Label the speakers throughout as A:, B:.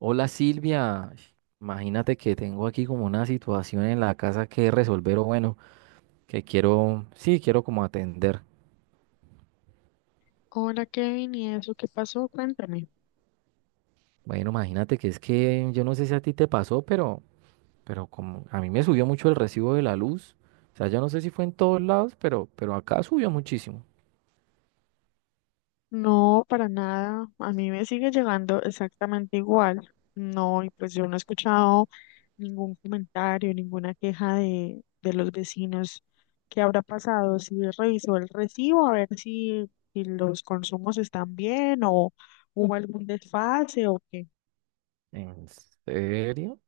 A: Hola Silvia, imagínate que tengo aquí como una situación en la casa que resolver o bueno, que quiero, sí, quiero como atender.
B: Hola Kevin, ¿y eso qué pasó? Cuéntame.
A: Bueno, imagínate que es que yo no sé si a ti te pasó, pero como a mí me subió mucho el recibo de la luz. O sea, yo no sé si fue en todos lados, pero acá subió muchísimo.
B: No, para nada. A mí me sigue llegando exactamente igual. No, y pues yo no he escuchado ningún comentario, ninguna queja de los vecinos. ¿Qué habrá pasado? Si revisó el recibo, a ver si los consumos están bien o hubo algún desfase o qué.
A: ¿En serio?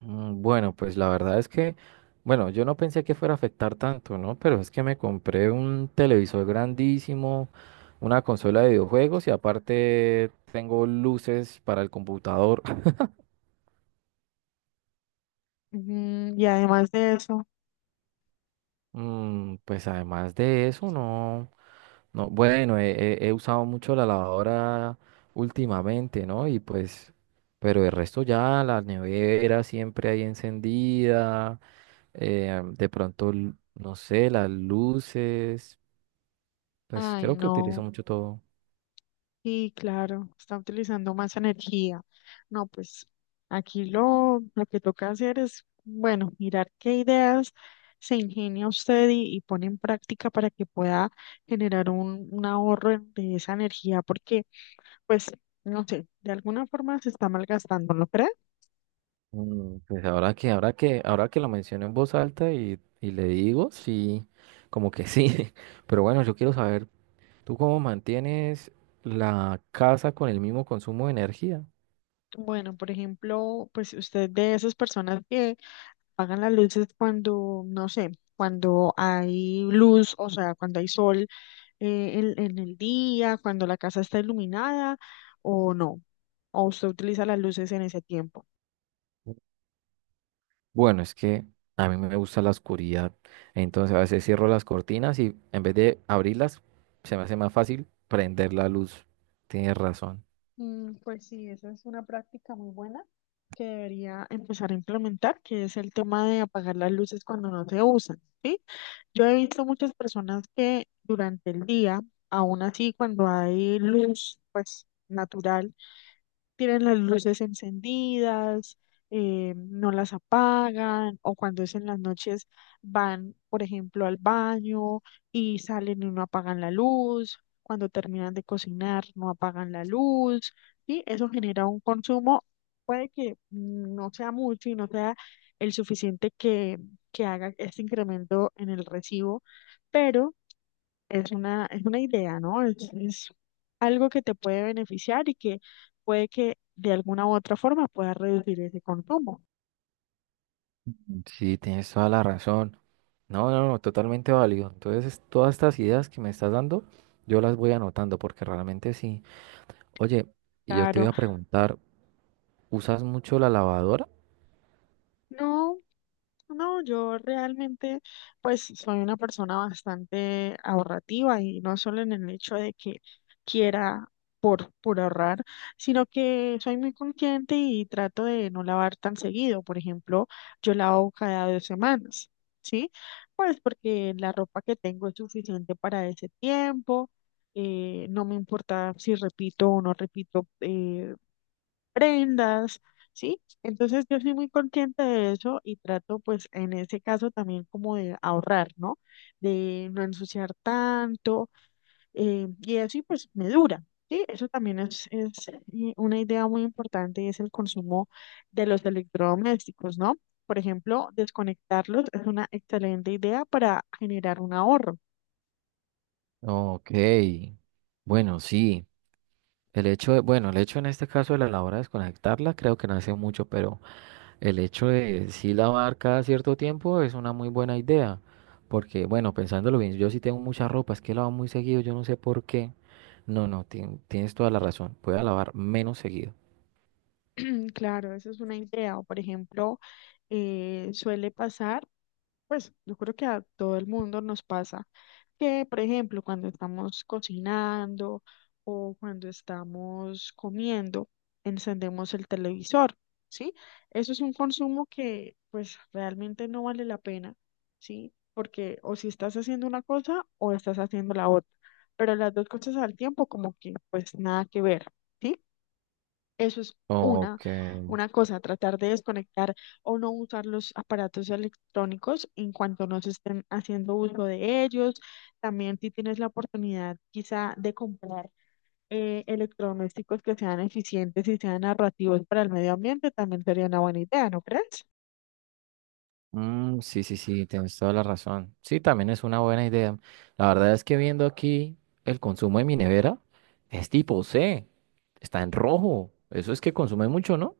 A: Bueno, pues la verdad es que, bueno, yo no pensé que fuera a afectar tanto, ¿no? Pero es que me compré un televisor grandísimo, una consola de videojuegos y aparte tengo luces para el computador.
B: Ujú, y además de eso,
A: Pues además de eso, no, no, bueno, he usado mucho la lavadora últimamente, ¿no? Y pues, pero el resto ya, la nevera siempre ahí encendida, de pronto, no sé, las luces. Pues
B: ay
A: creo que
B: no.
A: utilizo mucho todo.
B: Sí, claro, está utilizando más energía. No, pues aquí lo que toca hacer es, bueno, mirar qué ideas se ingenia usted y pone en práctica para que pueda generar un ahorro de esa energía, porque, pues, no sé, de alguna forma se está malgastando, ¿no cree?
A: Pues ahora que lo menciono en voz alta y le digo, sí, como que sí. Pero bueno, yo quiero saber, ¿tú cómo mantienes la casa con el mismo consumo de energía?
B: Bueno, por ejemplo, pues usted de esas personas que pagan las luces cuando, no sé, cuando hay luz, o sea, cuando hay sol, en el día, cuando la casa está iluminada o no? ¿O usted utiliza las luces en ese tiempo?
A: Bueno, es que a mí me gusta la oscuridad, entonces a veces cierro las cortinas y en vez de abrirlas, se me hace más fácil prender la luz. Tienes razón.
B: Pues sí, esa es una práctica muy buena que debería empezar a implementar, que es el tema de apagar las luces cuando no se usan, ¿sí? Yo he visto muchas personas que durante el día, aún así cuando hay luz, pues natural, tienen las luces encendidas, no las apagan, o cuando es en las noches van, por ejemplo, al baño y salen y no apagan la luz, cuando terminan de cocinar no apagan la luz, y eso genera un consumo, puede que no sea mucho y no sea el suficiente que haga este incremento en el recibo, pero es una idea, ¿no? Es algo que te puede beneficiar y que puede que de alguna u otra forma pueda reducir ese consumo.
A: Sí, tienes toda la razón. No, no, no, totalmente válido. Entonces, todas estas ideas que me estás dando, yo las voy anotando porque realmente sí. Oye, y yo te
B: Claro,
A: iba a preguntar, ¿usas mucho la lavadora?
B: no, no, yo realmente pues soy una persona bastante ahorrativa y no solo en el hecho de que quiera por ahorrar, sino que soy muy consciente y trato de no lavar tan seguido. Por ejemplo, yo lavo cada 2 semanas, ¿sí? Pues porque la ropa que tengo es suficiente para ese tiempo, no me importa si repito o no repito prendas, ¿sí? Entonces yo soy muy consciente de eso y trato pues en ese caso también como de ahorrar, ¿no? De no ensuciar tanto, y eso y pues me dura, ¿sí? Eso también es una idea muy importante y es el consumo de los electrodomésticos, ¿no? Por ejemplo, desconectarlos es una excelente idea para generar un ahorro.
A: Ok, bueno, sí. El hecho de, bueno, el hecho en este caso de la lavadora desconectarla, creo que no hace mucho, pero el hecho de sí lavar cada cierto tiempo es una muy buena idea. Porque, bueno, pensándolo bien, yo sí tengo mucha ropa, es que lavo muy seguido, yo no sé por qué. No, no, tienes toda la razón. Voy a lavar menos seguido.
B: Claro, esa es una idea. O por ejemplo, suele pasar, pues yo creo que a todo el mundo nos pasa, que por ejemplo cuando estamos cocinando o cuando estamos comiendo, encendemos el televisor, ¿sí? Eso es un consumo que pues realmente no vale la pena, ¿sí? Porque o si estás haciendo una cosa o estás haciendo la otra, pero las dos cosas al tiempo como que pues nada que ver. ¿Sí? Eso es
A: Ok.
B: una cosa, tratar de desconectar o no usar los aparatos electrónicos en cuanto no se estén haciendo uso de ellos. También si tienes la oportunidad quizá de comprar, electrodomésticos que sean eficientes y sean narrativos para el medio ambiente, también sería una buena idea, ¿no crees?
A: Mm, sí, sí, sí, tienes toda la razón. Sí, también es una buena idea. La verdad es que viendo aquí el consumo de mi nevera, es tipo C, está en rojo. Eso es que consume mucho, ¿no?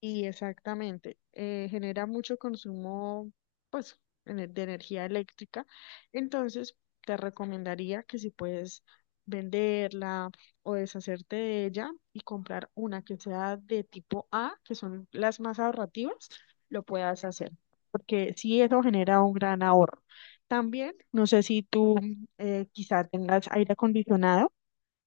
B: Y exactamente, genera mucho consumo, pues, de energía eléctrica. Entonces, te recomendaría que si puedes venderla o deshacerte de ella y comprar una que sea de tipo A, que son las más ahorrativas, lo puedas hacer, porque sí eso genera un gran ahorro. También, no sé si tú, quizá tengas aire acondicionado,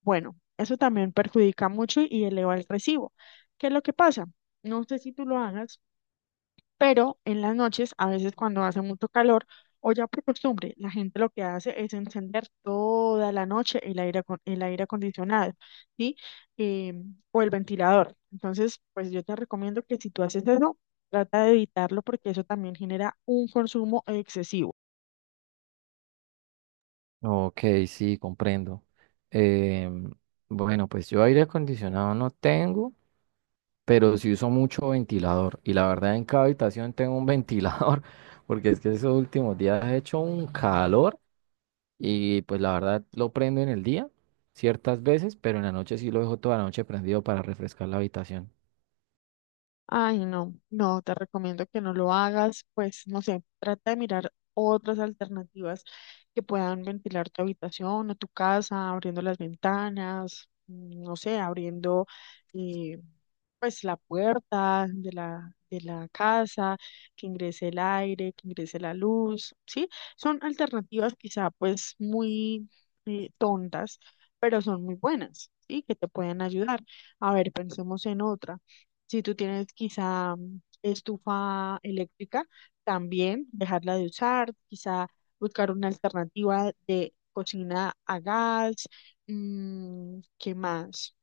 B: bueno, eso también perjudica mucho y eleva el recibo. ¿Qué es lo que pasa? No sé si tú lo hagas, pero en las noches, a veces cuando hace mucho calor, o ya por costumbre, la gente lo que hace es encender toda la noche el aire, el aire acondicionado, ¿sí? Eh, o el ventilador. Entonces, pues yo te recomiendo que si tú haces eso, trata de evitarlo porque eso también genera un consumo excesivo.
A: Ok, sí, comprendo. Em, bueno, pues yo aire acondicionado no tengo, pero sí uso mucho ventilador. Y la verdad en cada habitación tengo un ventilador, porque es que esos últimos días he hecho un calor. Y pues la verdad lo prendo en el día ciertas veces, pero en la noche sí lo dejo toda la noche prendido para refrescar la habitación.
B: Ay, no, no, te recomiendo que no lo hagas, pues no sé, trata de mirar otras alternativas que puedan ventilar tu habitación o tu casa, abriendo las ventanas, no sé, abriendo, eh, pues la puerta de la casa, que ingrese el aire, que ingrese la luz, ¿sí? Son alternativas quizá pues muy, tontas, pero son muy buenas, ¿sí? Que te pueden ayudar. A ver, pensemos en otra. Si tú tienes quizá estufa eléctrica, también dejarla de usar, quizá buscar una alternativa de cocina a gas, ¿qué más?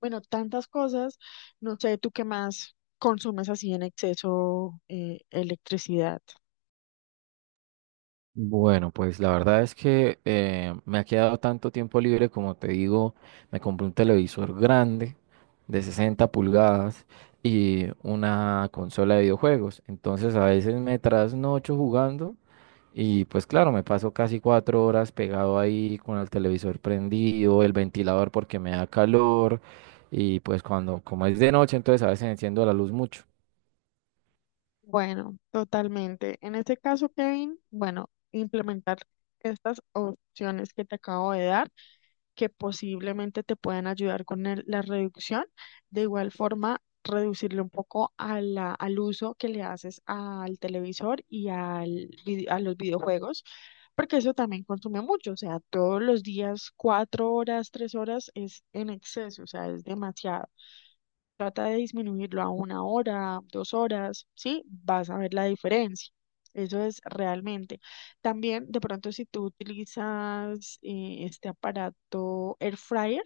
B: Bueno, tantas cosas. No sé, ¿tú qué más consumes así en exceso, electricidad?
A: Bueno, pues la verdad es que me ha quedado tanto tiempo libre, como te digo, me compré un televisor grande de 60 pulgadas y una consola de videojuegos. Entonces a veces me trasnocho jugando. Y pues claro, me paso casi 4 horas pegado ahí con el televisor prendido, el ventilador porque me da calor. Y pues cuando, como es de noche, entonces a veces enciendo la luz mucho.
B: Bueno, totalmente. En este caso, Kevin, bueno, implementar estas opciones que te acabo de dar, que posiblemente te puedan ayudar con la reducción. De igual forma, reducirle un poco a al uso que le haces al televisor y al, a los videojuegos, porque eso también consume mucho. O sea, todos los días, 4 horas, 3 horas es en exceso, o sea, es demasiado. Trata de disminuirlo a 1 hora, 2 horas, ¿sí? Vas a ver la diferencia. Eso es realmente. También, de pronto, si tú utilizas este aparato air fryer,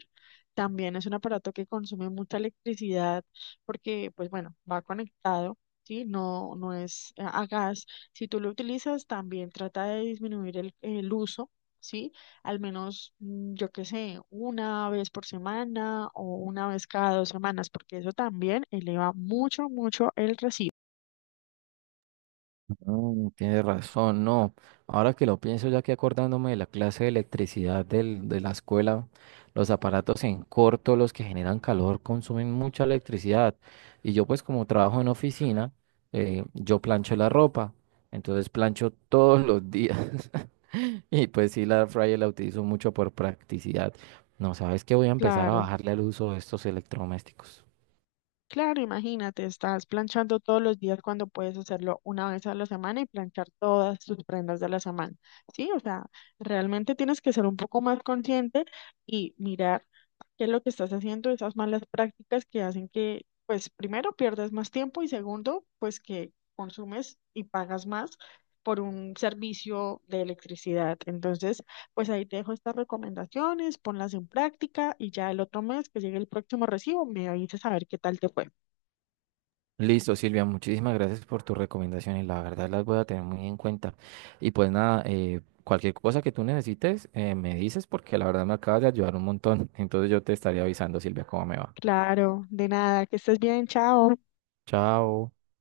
B: también es un aparato que consume mucha electricidad porque, pues bueno, va conectado, ¿sí? No, no es a gas. Si tú lo utilizas, también trata de disminuir el uso, ¿sí?, al menos, yo qué sé, una vez por semana o una vez cada 2 semanas, porque eso también eleva mucho, mucho el recibo.
A: Tienes razón, no. Ahora que lo pienso, ya que acordándome de la clase de electricidad de la escuela, los aparatos en corto, los que generan calor, consumen mucha electricidad. Y yo pues como trabajo en oficina, yo plancho la ropa, entonces plancho todos los días. Y pues sí, la air fryer la utilizo mucho por practicidad. No, sabes que voy a empezar a
B: Claro.
A: bajarle al uso de estos electrodomésticos.
B: Claro, imagínate, estás planchando todos los días cuando puedes hacerlo una vez a la semana y planchar todas tus prendas de la semana. Sí, o sea, realmente tienes que ser un poco más consciente y mirar qué es lo que estás haciendo, esas malas prácticas que hacen que, pues, primero pierdas más tiempo y segundo, pues que consumes y pagas más por un servicio de electricidad. Entonces, pues ahí te dejo estas recomendaciones, ponlas en práctica y ya el otro mes que llegue el próximo recibo me avisas a ver qué tal te fue.
A: Listo, Silvia, muchísimas gracias por tus recomendaciones. La verdad las voy a tener muy en cuenta. Y pues nada, cualquier cosa que tú necesites, me dices porque la verdad me acabas de ayudar un montón. Entonces yo te estaría avisando, Silvia, cómo me va.
B: Claro, de nada, que estés bien, chao.
A: Chao.